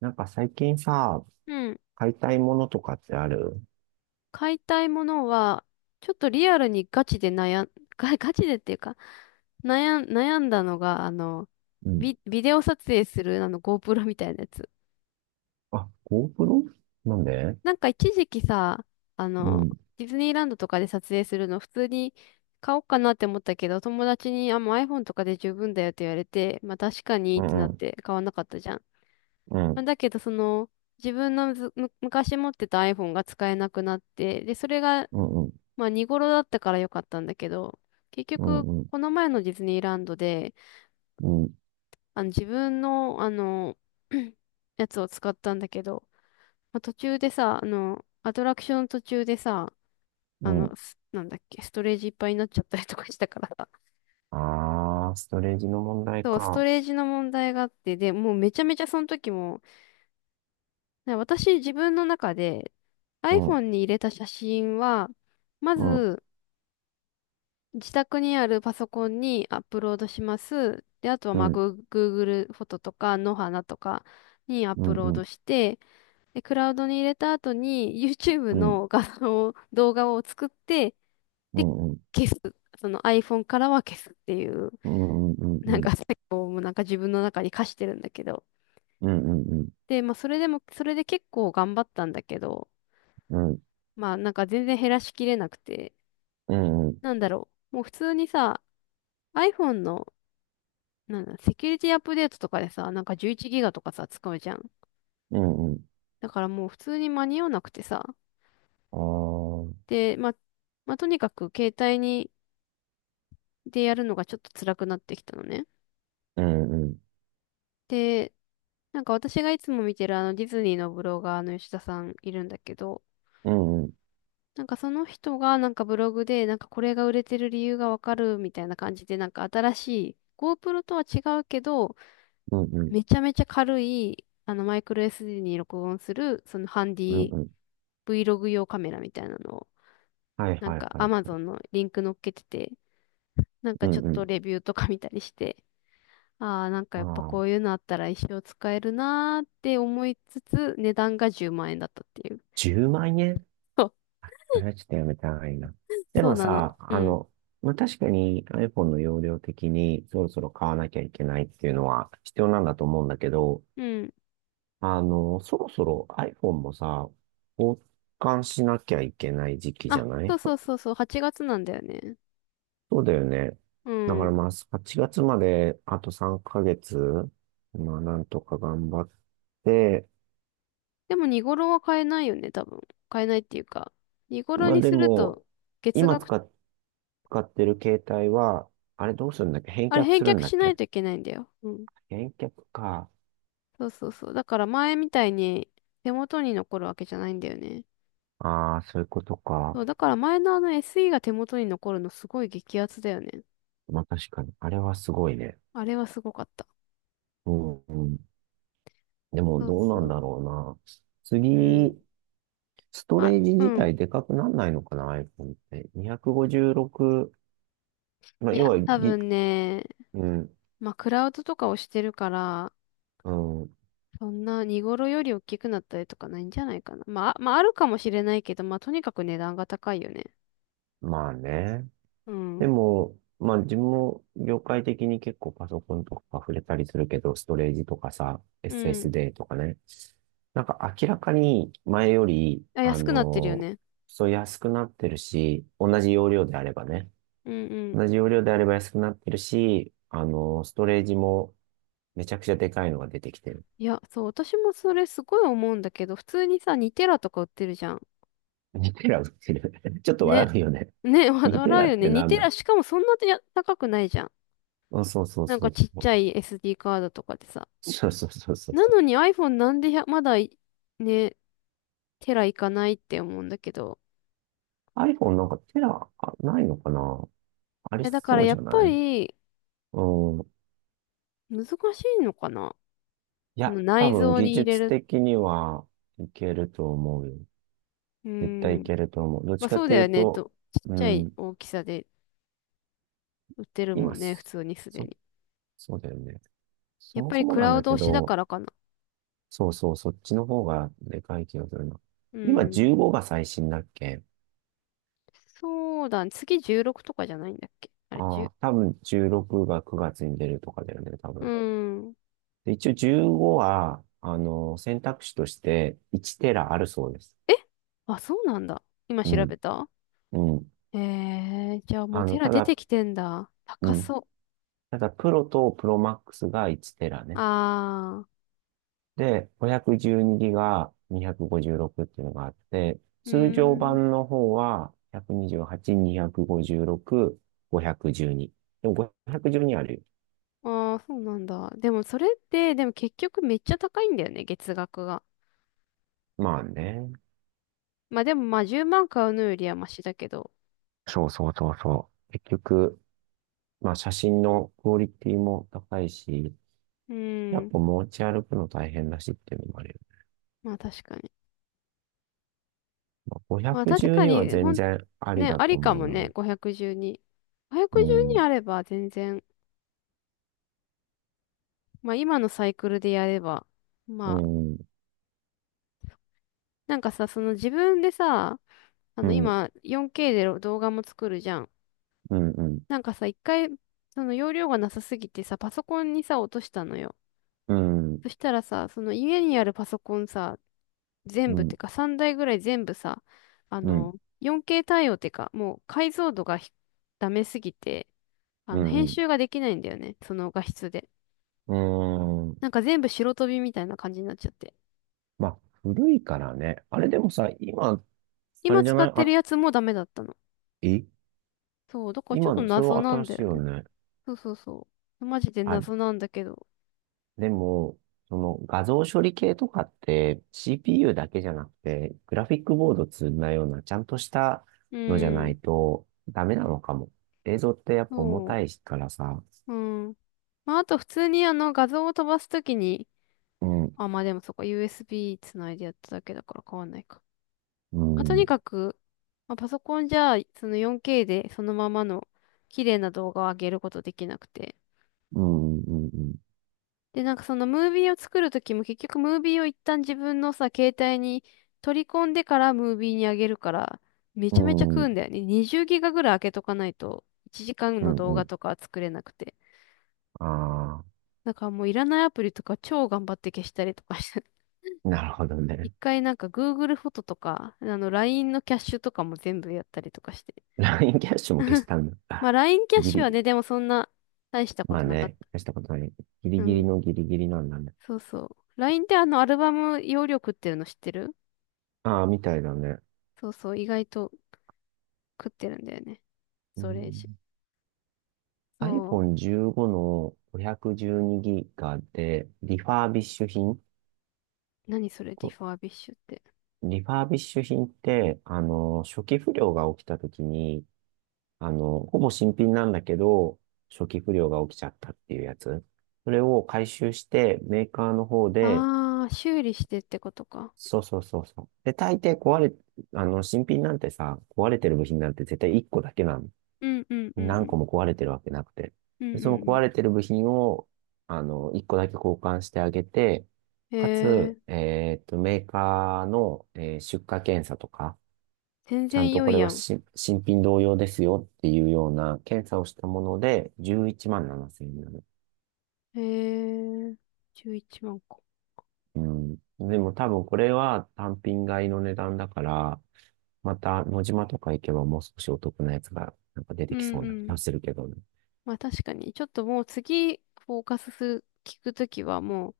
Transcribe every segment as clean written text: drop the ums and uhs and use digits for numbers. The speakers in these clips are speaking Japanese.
なんか最近さ、うん。買いたいものとかってある？買いたいものは、ちょっとリアルにガチで悩ん、ガチでっていうか、悩んだのが、うん。ビデオ撮影する、GoPro みたいなやつ。あ、GoPro? なんで？なんか一時期さ、あうの、ん、ディズニーランドとかで撮影するの普通に買おうかなって思ったけど、友達に、あ、もう iPhone とかで十分だよって言われて、まあ確かにうってなん、うっん、て買わなかったじゃん。うまあん、だけど、自分のずむ昔持ってた iPhone が使えなくなって、で、それがうん、まあ見頃だったから良かったんだけど、結う局、ん、うん、この前のディズニーランドで、うん。自分の、やつを使ったんだけど、まあ、途中でさ、アトラクション途中でさ、うん。なんだっけ、ストレージいっぱいになっちゃったりとかしたからさ。あー、ストレージの問 題そう、ストか。レージの問題があって、で、もうめちゃめちゃその時も、私自分の中で うん、iPhone に入れた写真は、まうん、ず、自宅にあるパソコンにアップロードします。で、あとはうまあ、ん、Google フォトとか、野花とかにアッうプん、ローうん、ドして、で、クラウドに入れた後に YouTube うん、の画像を、動画を作って、うで、ん、うん、うん、消す。その iPhone からは消すっていう、うん、うん、うなんん、か結構もうなんか自分の中に課してるんだけど。うん、うん、で、まあ、それでも、それで結構頑張ったんだけど、うん、うん、まあ、なんか全然減らしきれなくて、なんだろう。もう普通にさ、iPhone のなんだ、セキュリティアップデートとかでさ、なんか11ギガとかさ、使うじゃん。うん、うん、だからもう普通に間に合わなくてさ。あー、で、まあ、まあ、とにかく携帯に、でやるのがちょっと辛くなってきたのね。うん、うん、で、なんか私がいつも見てるあのディズニーのブロガーの吉田さんいるんだけど、うん、うん、なんかその人がなんかブログでなんかこれが売れてる理由がわかるみたいな感じでなんか新しい GoPro とは違うけど、うん、めちゃめちゃ軽いあのマイクロ SD に録音するそのハンデうん、ィ うん、Vlog 用カメラみたいなのを、はい、なんはい、か はい。Amazon のリンク載っけてて、なんうかちょん、っうとん。レビューとか見たりして、ああ、なんかあやっぱー、こういうのあったら一生使えるなーって思いつつ、値段が10万円だったっていう。10万円？そう、それはちょっとやめた方がいいな。でそうもなの。さ、うあん。の、まあ、確かに iPhone の容量的にそろそろ買わなきゃいけないっていうのは必要なんだと思うんだけど、うん。あの、そろそろ iPhone もさ、交換しなきゃいけない時期じゃあ、なそい？うそうそうそう、8月なんだよね。そうだよね。うだからん。まあ、8月まであと3ヶ月、まあ、なんとか頑張って、でも見頃は買えないよね、多分。買えないっていうか。見頃まあにでするも、と、月今額、使っ、使ってる携帯は、あれどうするんだっけ？返あれ却返するん却だしっないけ？といけないんだよ。うん、返却か。そうそうそう。だから前みたいに手元に残るわけじゃないんだよね。ああ、そういうことそか。う、だから前のあの SE が手元に残るのすごい激アツだよね。まあ確かに。あれはすごいね。あれはすごかった。うん、うん。でもそうどうなそんう。だろうな。うん。次、ストま、レージう自ん。体でかくなんないのかな、iPhone って。256、まあい要や、は多ぎ、分ね、うん、まあ、クラウドとかをしてるから、うん、そんな荷頃より大きくなったりとかないんじゃないかな。まあ、まあ、あるかもしれないけど、まあ、とにかく値段が高いよね。まあね。うでん。も、まあ自分も業界的に結構パソコンとか触れたりするけど、ストレージとかさ、うん。SSD とかね。なんか明らかに前より、あ、あ安くなってるよの、ね。そう安くなってるし、同じ容量であればね。うんうん。同じ容量であれば安くなってるし、あのストレージもめちゃくちゃでかいのが出てきてる。いや、そう、私もそれすごい思うんだけど、普通にさ、2テラとか売ってるじゃん。2テラ売ってる。ちょっと笑ね、うよね。ね、2テ笑ラうっよね。て似なんてだ？ら、しかもそんなに高くないじゃん。なんかあ、ちっちゃい SD カードとかでさ。そうそうそうそうそうなそうそうそのうに iPhone なんで、1まだい、ね、テラいかないって思うんだけど。そう。iPhone なんかテラあないのかな？あいりや、だかそらうやじっゃぱない？りうん。難しいのかな。いそや、の多内分蔵技に入れ術る。的にはいけると思うよ。う絶対ーいん。けると思う。どっちまあかそうとだいうよね。と、ちっうちゃいん、大きさで売ってるも今んね。普す、通にすでそ、に。そうだよね。そやっもぱそりもクなんラウだドけ推しだかど、らかな。そうそう、そっちの方がでかい気がするな。う今ん。15が最新だっけ？そうだね。次、16とかじゃないんだっけ、あれ、ああ10？ー、多分16が9月に出るとかだよね、多う分。ん。で、一応15は、あの、選択肢として1テラあるそうです。えあ、そうなんだ。今う調ん、べた？うん。じゃあもうあテの、ラた出だ、てきてんだ。う高ん。そう。だからプロとプロマックスが1テラね。あで、512ギガ256っていうのがあって、ー、う通常ーん。版の方は128、256、512。でも512あるよ。あー、そうなんだ。でもそれって、でも結局めっちゃ高いんだよね、月額が。まあね。まあでもまあ10万買うのよりはマシだけど。そうそうそうそう。結局、まあ写真のクオリティも高いし、うやーっん。ぱ持ち歩くの大変だしっていうのもあるよ。まあ確かに。まあ、まあ確か512はに、全然ありね、だあとりか思うもな。ね、512。う512ん、あれば全然、まあ今のサイクルでやれば、うまあ、ん、なんかさ、その自分でさ、あうのん、今 4K で動画も作るじゃん。うん、うん。なんかさ、一回、その容量がなさすぎてさ、パソコンにさ、落としたのよ。うん、そしたらさ、その家にあるパソコンさ、全う部っん、てか3台ぐらい全部さ、あうん、の、4K 対応ってか、もう解像度がダメすぎて、うん、編う集ができないんだよね。その画質で。ん。うーん。なんか全部白飛びみたいな感じになっちゃって。まあ、古いからね。あれでもさ、今、あ今れじゃ使なっい？てるあ、やつもダメだったの。えそう、だからちょっと今、それ謎はなん新だしよいよね。ね。そうそうそう。マジであ、謎なんだけど。でも、その画像処理系とかって CPU だけじゃなくて、グラフィックボード積んだような、ちゃんとしたうのじゃなん。いとダメなのかも。映像ってやっぱ重そたいからさ。う。うん。まあ、あと普通にあの画像を飛ばすときに、うん、あ、まあでもそこ USB つないでやっただけだから変わんないか。うまあ、とん、にかく、まあ、パソコンじゃその 4K でそのままの綺麗な動画を上げることできなくて。うん、うん、うん、で、なんかそのムービーを作るときも結局ムービーを一旦自分のさ、携帯に取り込んでからムービーにあげるから、めうちゃめちゃ食うんん、だよね。20ギガぐらい開けとかないと、1時間うのん、動う画ん。とかは作れなくて。ああだからもういらないアプリとか超頑張って消したりとかして。ー、なるほど一ね。回なんか Google フォトとか、あの LINE のキャッシュとかも全部やったりとかして。LINE キャッシュも消し たんまあ だ？LINE キャッギシュリ、はね、でもそんな大したこまあとなかっね、た。消したことない。ギうリギリん。のギリギリなんだね。そうそう。LINE ってあのアルバム容量食ってるの知ってる？ああ、みたいだね。そうそう、意外と食ってるんだよね。うそう、レジ。ん。そ iPhone 15の 512GB で、リファービッシュ品？う。何それ、ディこファービッシュって。リファービッシュ品って、あの、初期不良が起きた時に、あの、ほぼ新品なんだけど、初期不良が起きちゃったっていうやつ。それを回収して、メーカーの方で、あー、修理してってことか。そうそうそうそう。で、大抵壊れ、あの、新品なんてさ、壊れてる部品なんて絶対1個だけなの。うんうんうんう何ん。個も壊れてるわけなくて。うんで、うそのん壊うれてる部品を、あの、1個だけ交換してあげて、ん。へかつ、え、メーカーの、出荷検査とか、全ちゃん然と良こいれやはん。新品同様ですよっていうような検査をしたもので、11万7000円。へえ、11万個。うん。でも多分これは単品買いの値段だから、また野島とか行けばもう少しお得なやつがなんか出うてきんそううな気ん。がするけどね。まあ確かに、ちょっともう次、フォーカスする、聞くときはもう、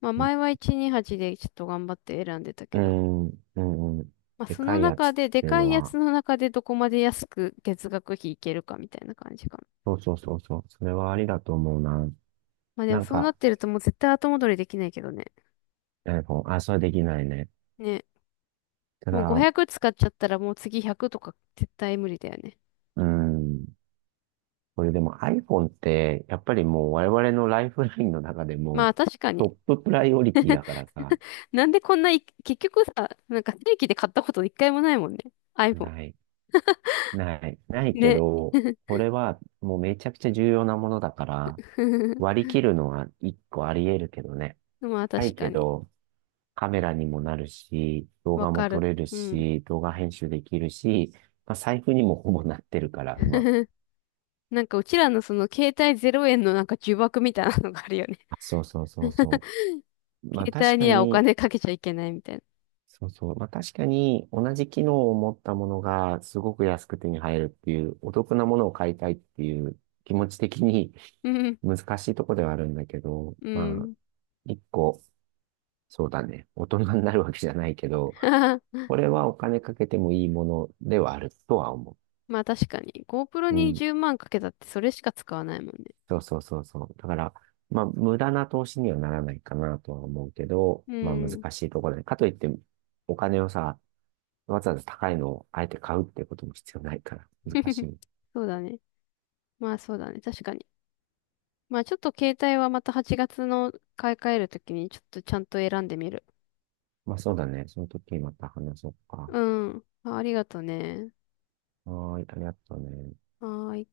まあう前は128でちょっと頑張って選んでたけど、ん、うん、うん。まあでそかのいや中つっで、でていうかのいやは、つの中でどこまで安く月額費いけるかみたいな感じか。そうそうそうそう。それはありだと思うな。まあでもなんそうなか、ってるともう絶対後戻りできないけどね。iPhone、あ、それはできないね。ね。たもうだ、500使っちゃったらもう次100とか絶対無理だよね。うん。これでも iPhone って、やっぱりもう我々のライフラインの中でまもあ確かトッに。ププライオリティだからさ、なんでこんない結局さ、なんか正規で買ったこと一回もないもんね。iPhone。ない。ないけね。ど、これはもうめちゃくちゃ重要なものだから、割 り切るのは一個あり得るけどね。まあな確いかけに。ど、カメラにもなるし、動わ画もか撮る。れるうん。し、動画編集できるし、まあ、財布にもほぼなってるから、今。なんかうちらのその携帯0円のなんか呪縛みたいなのがあるよね。あ、そうそうそう そう。まあ携確帯かにはおに、金かけちゃいけないみたいな。そうそう。まあ確かに同じ機能を持ったものがすごく安く手に入るっていう、お得なものを買いたいっていう気持ち的に うん。難しいとこではあるんだけど、うまあん。一個、そうだね。大人になるわけじゃないけど、これはお金かけてもいいものではあるとは思まあ確かに。GoPro う。うにん、10万かけたってそれしか使わないもんね。そうそうそうそう。だから、まあ、無駄な投資にはならないかなとは思うけど、うまあ、難ん。しいところで。かといって、お金をさ、わざわざ高いのをあえて買うってことも必要ないから、難し い。そうだね。まあそうだね。確かに。まあちょっと携帯はまた8月の買い替えるときにちょっとちゃんと選んでみる。まあ、そうだね。その時また話そうか。うん。あ、ありがとね。はーい、ありがとうね。はーい。